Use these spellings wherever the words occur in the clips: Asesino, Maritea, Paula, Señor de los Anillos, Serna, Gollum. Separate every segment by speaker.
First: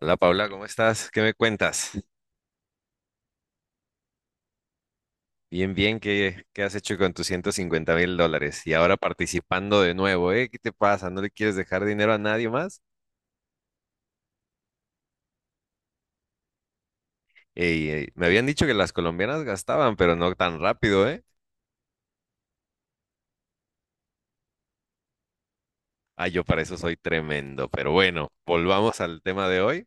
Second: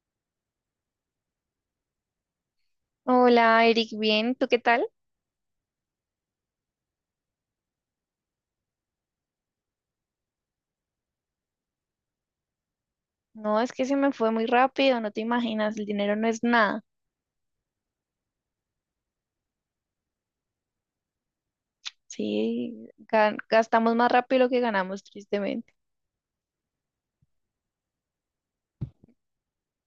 Speaker 1: Hola Paula, ¿cómo estás? ¿Qué me cuentas?
Speaker 2: Hola, Eric, bien, ¿tú qué tal?
Speaker 1: Bien, bien, ¿qué has hecho con tus 150 mil dólares? Y ahora participando de nuevo, ¿eh? ¿Qué te pasa? ¿No le quieres dejar dinero a nadie más?
Speaker 2: No, es que se me fue muy rápido, no te imaginas, el dinero no es nada.
Speaker 1: Ey, ey, me habían dicho que las colombianas gastaban, pero no tan rápido, ¿eh?
Speaker 2: Sí, gastamos más rápido lo que ganamos, tristemente.
Speaker 1: Ah, yo para eso soy tremendo. Pero bueno, volvamos al tema de hoy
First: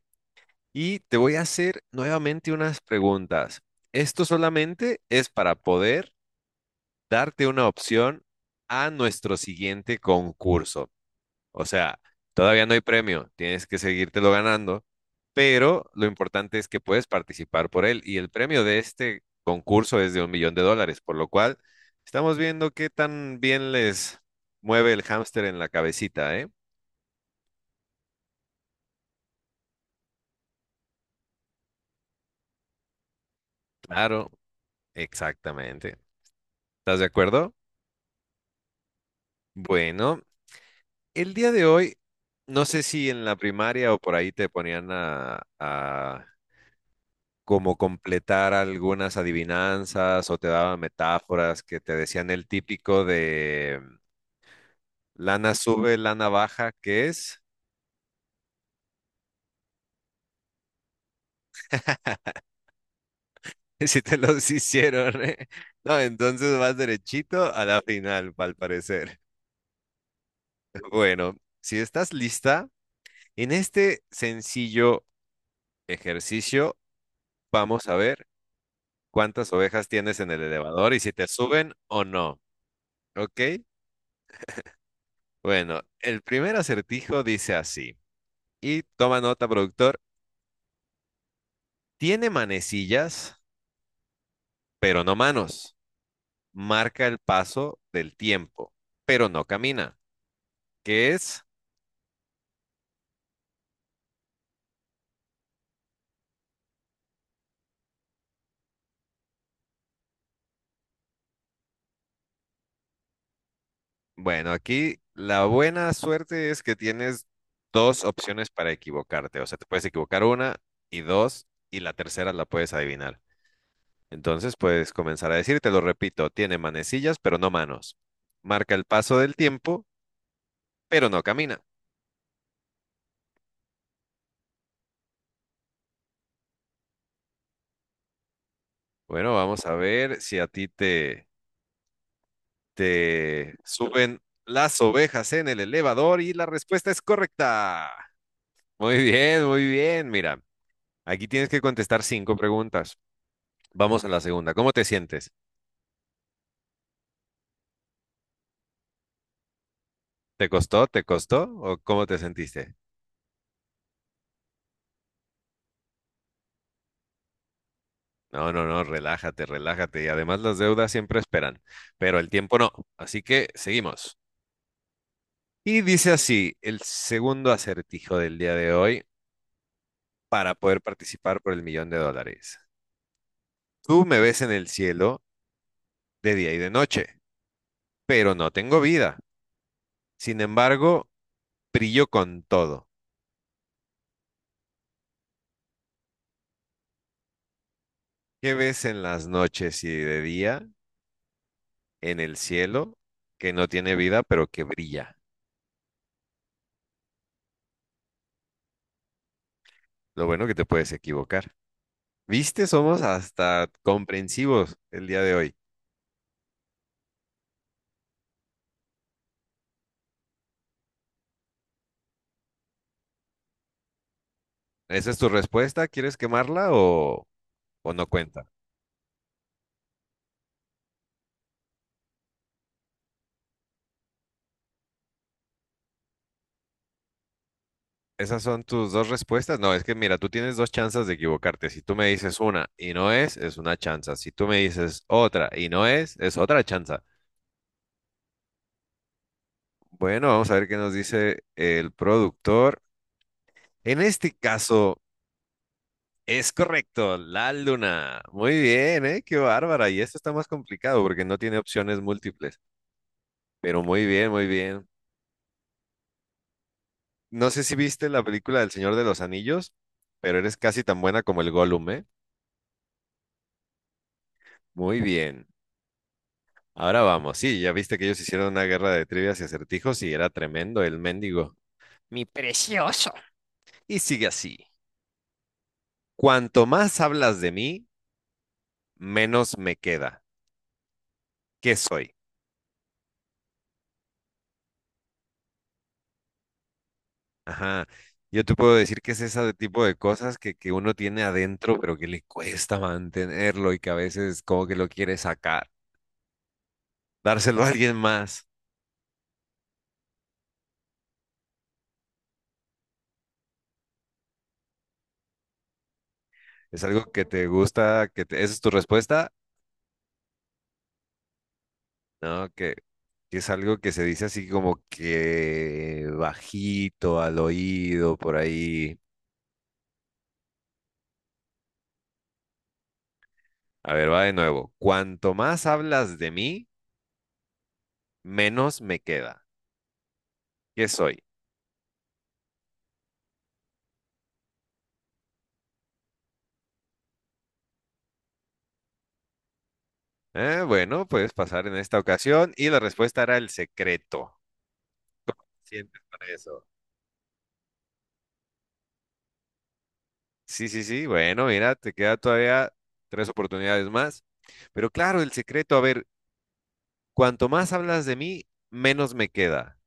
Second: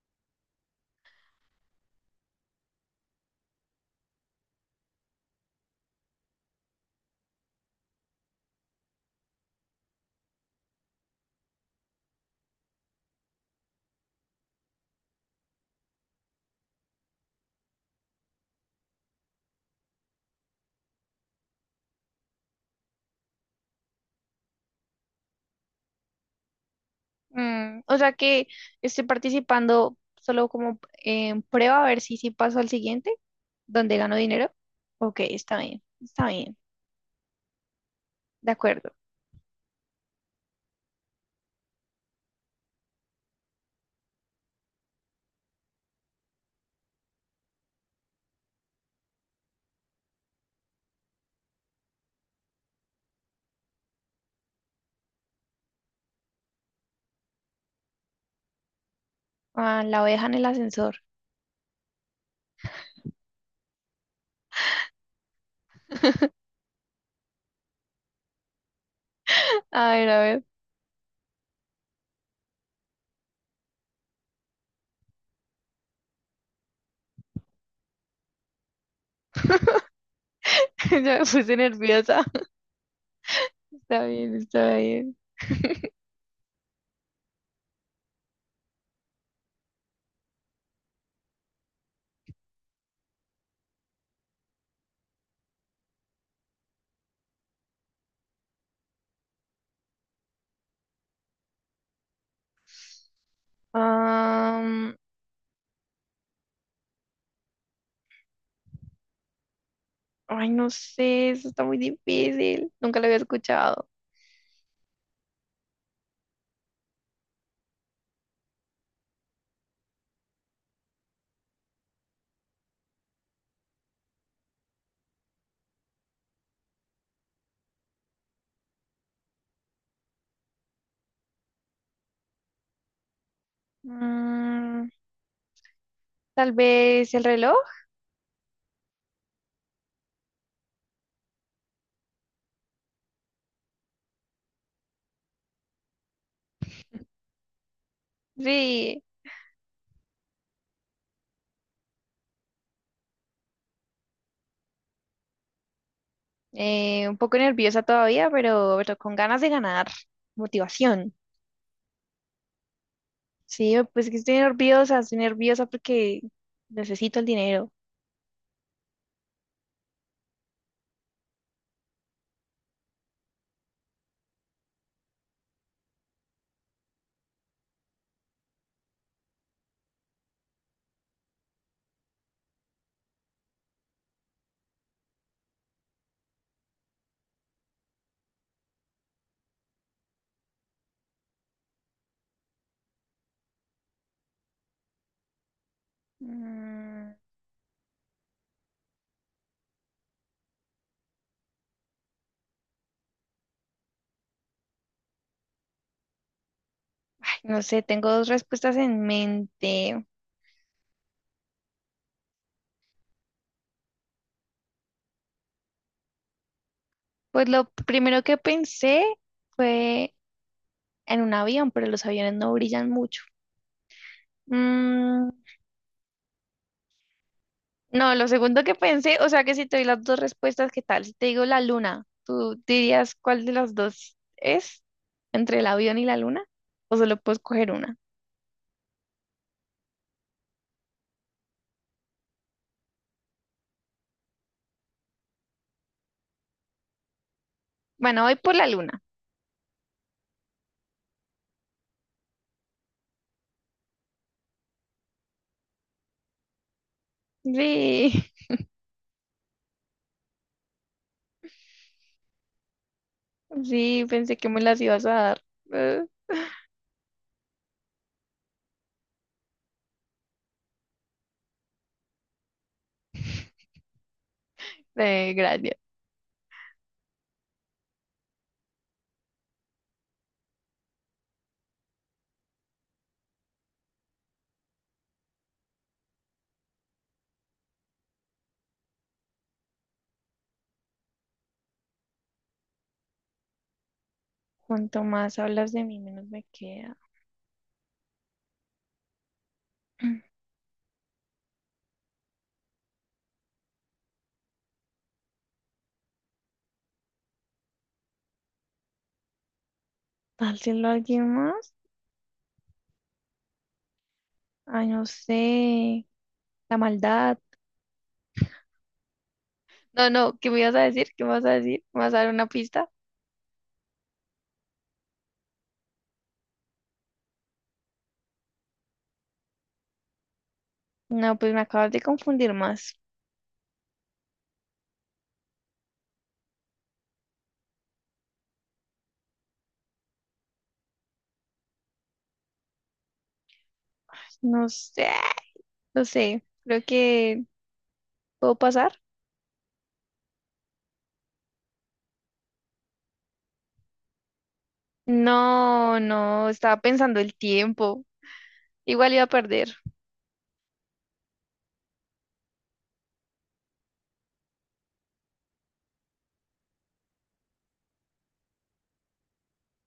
Speaker 1: y te voy a hacer nuevamente unas preguntas. Esto solamente es para poder darte una opción a nuestro siguiente concurso. O sea, todavía no hay premio, tienes que seguírtelo ganando, pero lo importante es que puedes participar por él y el premio de este concurso es de $1 millón, por lo cual estamos viendo qué tan bien les mueve el hámster en la cabecita, ¿eh?
Speaker 2: O sea que estoy participando solo como en prueba a ver si sí paso al siguiente, donde gano
Speaker 1: Claro,
Speaker 2: dinero. Ok,
Speaker 1: exactamente.
Speaker 2: está bien,
Speaker 1: ¿Estás de acuerdo?
Speaker 2: de acuerdo.
Speaker 1: Bueno, el día de hoy, no sé si en la primaria o por ahí te ponían a como completar algunas adivinanzas o te daba metáforas que te decían el típico de lana sube, lana baja, ¿qué es?
Speaker 2: Ah, la oveja en el ascensor.
Speaker 1: Si te los hicieron, ¿eh? No, entonces vas derechito a la final, al parecer.
Speaker 2: A ver,
Speaker 1: Bueno, si estás lista, en este sencillo ejercicio vamos a ver cuántas ovejas tienes en el elevador
Speaker 2: ya
Speaker 1: y si
Speaker 2: me
Speaker 1: te
Speaker 2: puse
Speaker 1: suben o
Speaker 2: nerviosa.
Speaker 1: no, ¿ok?
Speaker 2: Está bien, está bien.
Speaker 1: Bueno, el primer acertijo dice así, y toma nota, productor. Tiene manecillas, pero no manos. Marca el paso del tiempo, pero no camina. ¿Qué es?
Speaker 2: Ay, no sé, eso está muy difícil. Nunca lo había escuchado.
Speaker 1: Bueno, aquí la buena suerte es que tienes dos opciones para equivocarte. O sea, te puedes equivocar una y dos, y la tercera la puedes adivinar. Entonces puedes comenzar a decir, te lo repito, tiene manecillas, pero no manos. Marca el paso del tiempo, pero no camina.
Speaker 2: Mm, Tal vez el reloj.
Speaker 1: Bueno, vamos a ver si a ti te suben las ovejas en el elevador y la respuesta es correcta. Muy
Speaker 2: Sí,
Speaker 1: bien, muy bien. Mira, aquí tienes que contestar cinco preguntas. Vamos a la segunda. ¿Cómo te sientes?
Speaker 2: un poco nerviosa todavía, pero con ganas de ganar.
Speaker 1: ¿Te costó? ¿Te
Speaker 2: Motivación.
Speaker 1: costó? ¿O cómo te sentiste?
Speaker 2: Sí, pues que estoy nerviosa porque necesito el dinero.
Speaker 1: No, no, no, relájate, relájate. Y además las deudas siempre esperan, pero el tiempo no. Así que seguimos. Y dice así, el segundo acertijo del día de hoy para poder participar por $1 millón. Tú me ves en el cielo de día y de noche, pero no tengo vida. Sin embargo, brillo con todo.
Speaker 2: Mm,
Speaker 1: ¿Qué ves en las noches y de día en el cielo que no tiene vida, pero que brilla?
Speaker 2: Ay, no sé, tengo dos respuestas en mente.
Speaker 1: Lo bueno que te puedes equivocar. ¿Viste? Somos hasta comprensivos el día de hoy.
Speaker 2: Pues lo primero que pensé fue en un avión, pero los aviones no brillan mucho.
Speaker 1: ¿Esa es tu
Speaker 2: Mm,
Speaker 1: respuesta? ¿Quieres quemarla o no
Speaker 2: No, lo
Speaker 1: cuenta?
Speaker 2: segundo que pensé, o sea que si te doy las dos respuestas, ¿qué tal? Si te digo la luna, ¿tú dirías cuál de las dos es? ¿Entre el avión y la luna? ¿O solo puedes coger una?
Speaker 1: ¿Esas son tus dos respuestas? No, es que mira, tú tienes dos chances de equivocarte. Si tú me dices una y no es, es una chanza. Si tú me dices otra y no es, es otra chanza.
Speaker 2: Bueno, voy por la luna.
Speaker 1: Bueno, vamos a ver qué nos dice el productor. En este caso, es correcto, la luna.
Speaker 2: Sí,
Speaker 1: Muy bien, ¿eh? Qué bárbara. Y esto está más complicado porque no tiene opciones múltiples. Pero muy
Speaker 2: sí,
Speaker 1: bien,
Speaker 2: pensé
Speaker 1: muy
Speaker 2: que me las
Speaker 1: bien.
Speaker 2: ibas a dar. Eh,
Speaker 1: No sé si viste la película del Señor de los Anillos, pero eres casi tan buena como el Gollum, ¿eh? Muy bien.
Speaker 2: gracias.
Speaker 1: Ahora vamos. Sí, ya viste que ellos hicieron una guerra de trivias y acertijos y era tremendo el mendigo. Mi precioso. Y sigue así. Cuanto más hablas de mí, menos me queda. ¿Qué soy?
Speaker 2: Cuanto más hablas de mí, menos me queda.
Speaker 1: Ajá. Yo te puedo decir que es ese tipo de cosas que uno tiene adentro, pero que le cuesta mantenerlo y que a veces como que lo quiere sacar, dárselo a alguien más.
Speaker 2: ¿Dárselo a alguien más? Ay, no sé. La
Speaker 1: ¿Es algo que
Speaker 2: maldad.
Speaker 1: te gusta? ¿Esa es tu respuesta?
Speaker 2: No, no, ¿qué me ibas a decir? ¿Qué me vas a decir? ¿Me vas a dar una
Speaker 1: No,
Speaker 2: pista?
Speaker 1: que es algo que se dice así como que bajito al oído, por ahí.
Speaker 2: No, pues me acabas de confundir más.
Speaker 1: A ver, va de nuevo. Cuanto más hablas de mí, menos me queda. ¿Qué soy?
Speaker 2: No sé. No sé, creo que puedo pasar.
Speaker 1: Bueno, puedes pasar en esta ocasión y la respuesta era el secreto.
Speaker 2: No,
Speaker 1: Sientes con
Speaker 2: no,
Speaker 1: eso.
Speaker 2: estaba pensando el tiempo. Igual iba a perder.
Speaker 1: Sí, sí, sí, bueno, mira, te queda todavía tres oportunidades más. Pero claro, el secreto, a ver, cuanto más hablas de mí, menos me queda,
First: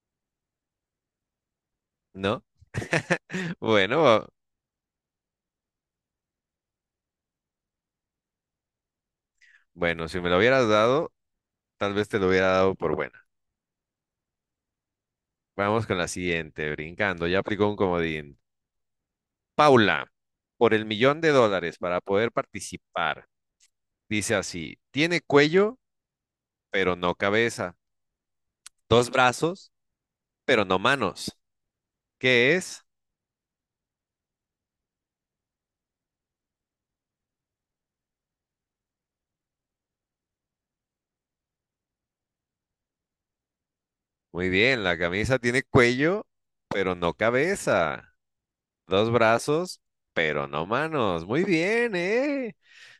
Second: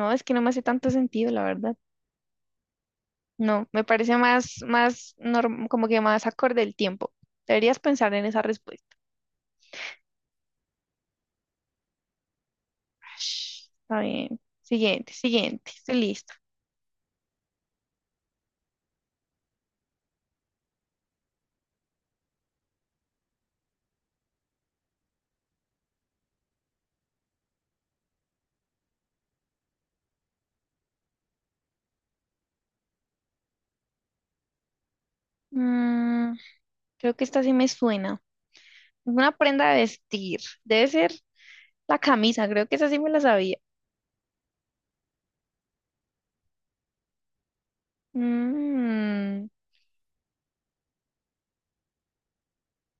Speaker 2: No, es que no me hace tanto sentido, la verdad.
Speaker 1: ¿no?
Speaker 2: No, me parece
Speaker 1: Bueno,
Speaker 2: más, más, como que más acorde el tiempo. Deberías pensar en esa respuesta.
Speaker 1: bueno, si me lo hubieras dado, tal vez te lo hubiera dado por buena.
Speaker 2: Shh, está bien. Siguiente, siguiente.
Speaker 1: Vamos
Speaker 2: Estoy
Speaker 1: con la
Speaker 2: listo.
Speaker 1: siguiente, brincando, ya aplicó un comodín. Paula, por $1 millón para poder participar, dice así, tiene cuello, pero no cabeza, dos brazos, pero no manos. ¿Qué es?
Speaker 2: Mm, Creo que esta sí me suena. Una prenda de vestir. Debe ser la camisa. Creo que esa sí me la sabía.
Speaker 1: Muy bien, la camisa tiene cuello, pero no cabeza. Dos
Speaker 2: Mm,
Speaker 1: brazos, pero no manos. Muy bien, ¿eh?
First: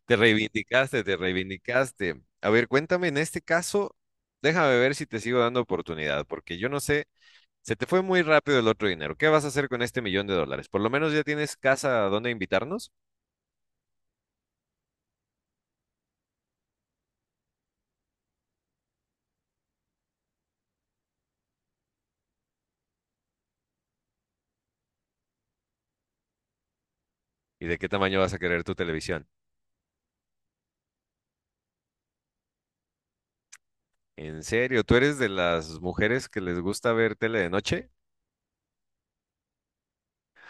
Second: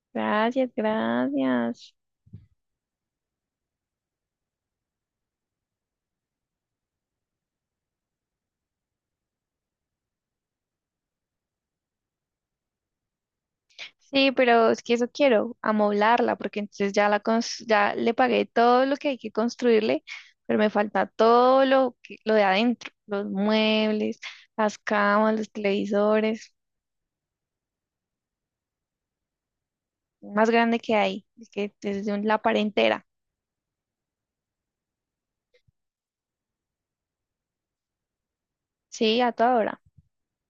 Speaker 1: Te
Speaker 2: Gracias,
Speaker 1: reivindicaste, te
Speaker 2: gracias.
Speaker 1: reivindicaste. A ver, cuéntame, en este caso, déjame ver si te sigo dando oportunidad, porque yo no sé, se te fue muy rápido el otro dinero. ¿Qué vas a hacer con $1 millón? Por lo menos ya tienes casa a donde invitarnos.
Speaker 2: Sí, pero es que eso quiero, amoblarla, porque entonces ya ya le pagué todo lo que hay que construirle, pero me falta todo lo de adentro, los muebles, las camas, los televisores,
Speaker 1: ¿Y de qué tamaño vas a querer tu televisión?
Speaker 2: más grande que hay, es que la pared entera,
Speaker 1: ¿En serio? ¿Tú eres de las mujeres que les gusta ver tele de noche?
Speaker 2: sí, a toda hora.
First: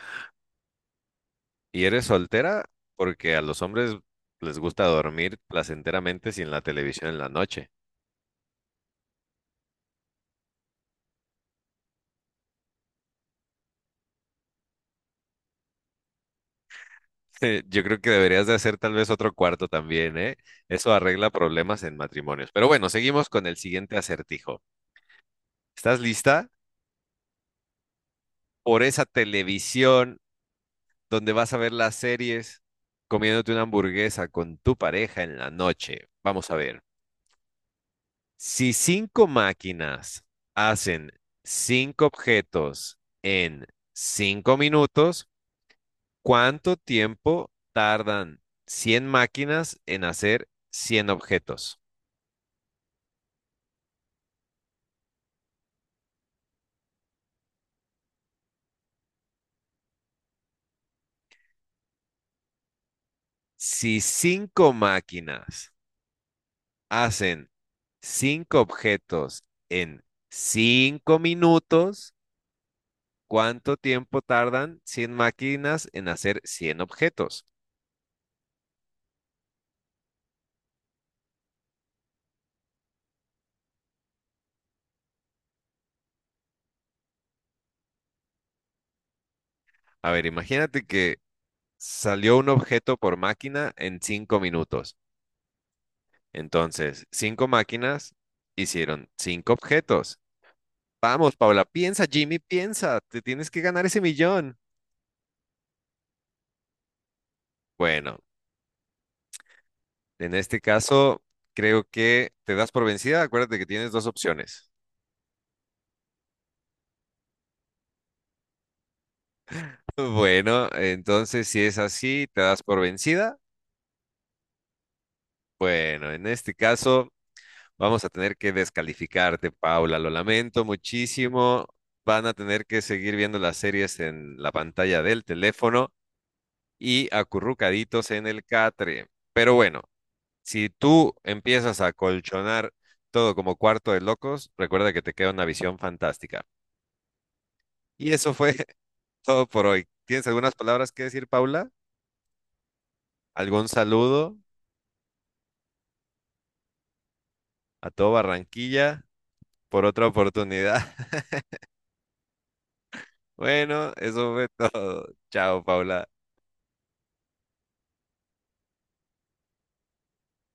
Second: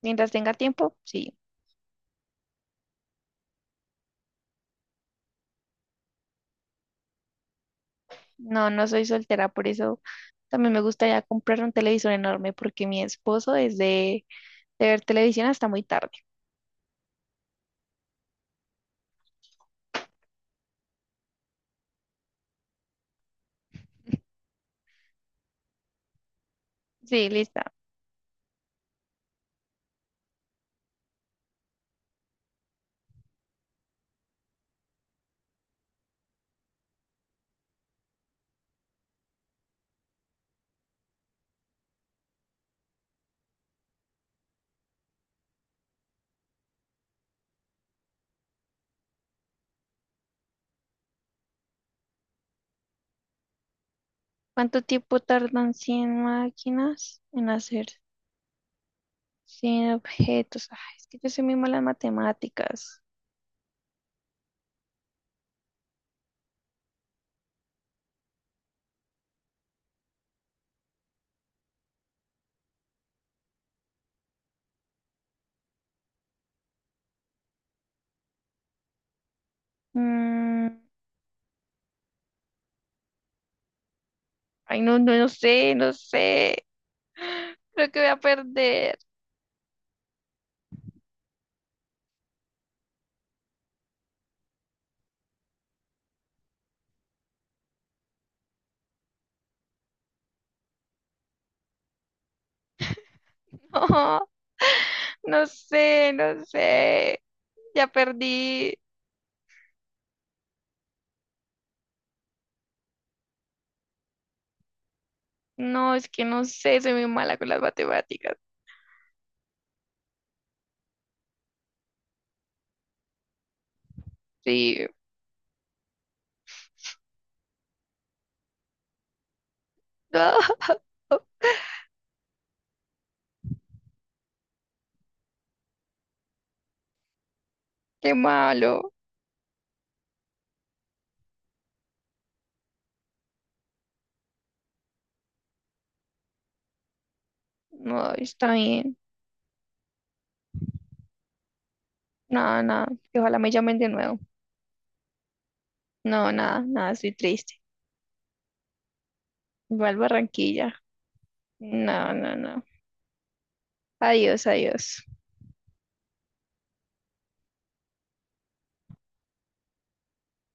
Speaker 2: Mientras tenga tiempo, sí.
Speaker 1: ¿Y eres soltera? Porque a los hombres les gusta dormir placenteramente sin la televisión en la noche.
Speaker 2: No, no soy soltera, por eso también me gustaría comprar un televisor enorme, porque mi esposo es de ver televisión hasta muy tarde.
Speaker 1: Yo creo que deberías de hacer tal vez otro cuarto también, ¿eh? Eso arregla problemas en matrimonios. Pero bueno, seguimos con el siguiente acertijo. ¿Estás lista?
Speaker 2: Sí, listo.
Speaker 1: Por esa televisión donde vas a ver las series, comiéndote una hamburguesa con tu pareja en la noche. Vamos a ver. Si cinco máquinas hacen cinco objetos en 5 minutos, ¿cuánto tiempo tardan 100 máquinas en hacer 100 objetos?
Speaker 2: ¿Cuánto tiempo tardan 100 máquinas en hacer 100 objetos? Ay, es que yo soy muy mala en matemáticas.
Speaker 1: Si 5 máquinas hacen 5 objetos en 5 minutos, ¿cuánto tiempo tardan 100 máquinas en hacer cien objetos?
Speaker 2: Mm, ay, no, no, no sé, no sé. Creo que voy a perder.
Speaker 1: A ver, imagínate que salió un objeto por máquina en 5 minutos. Entonces, 5 máquinas hicieron 5 objetos. Vamos, Paula, piensa, Jimmy, piensa, te tienes que ganar ese
Speaker 2: No,
Speaker 1: millón.
Speaker 2: no sé, no sé. Ya
Speaker 1: Bueno,
Speaker 2: perdí.
Speaker 1: en este caso, creo que te das por vencida. Acuérdate que tienes dos opciones.
Speaker 2: No, es que no sé, soy muy mala con las matemáticas.
Speaker 1: Bueno, entonces si es así, te das por vencida.
Speaker 2: Sí.
Speaker 1: Bueno, en este caso, vamos a tener que descalificarte, Paula. Lo
Speaker 2: Ah,
Speaker 1: lamento muchísimo. Van a tener que seguir viendo las series en la pantalla del teléfono y acurrucaditos
Speaker 2: qué
Speaker 1: en el
Speaker 2: malo.
Speaker 1: catre. Pero bueno. Si tú empiezas a colchonar todo como cuarto de locos, recuerda que te queda una visión fantástica. Y
Speaker 2: No,
Speaker 1: eso
Speaker 2: está
Speaker 1: fue
Speaker 2: bien.
Speaker 1: todo por hoy. ¿Tienes algunas palabras que decir, Paula?
Speaker 2: Nada, nada, que ojalá me
Speaker 1: ¿Algún
Speaker 2: llamen de nuevo.
Speaker 1: saludo
Speaker 2: No, nada, nada, estoy triste.
Speaker 1: a todo Barranquilla por
Speaker 2: Igual
Speaker 1: otra
Speaker 2: Barranquilla.
Speaker 1: oportunidad?
Speaker 2: No, no, no.
Speaker 1: Bueno, eso fue
Speaker 2: Adiós, adiós.
Speaker 1: todo. Chao, Paula.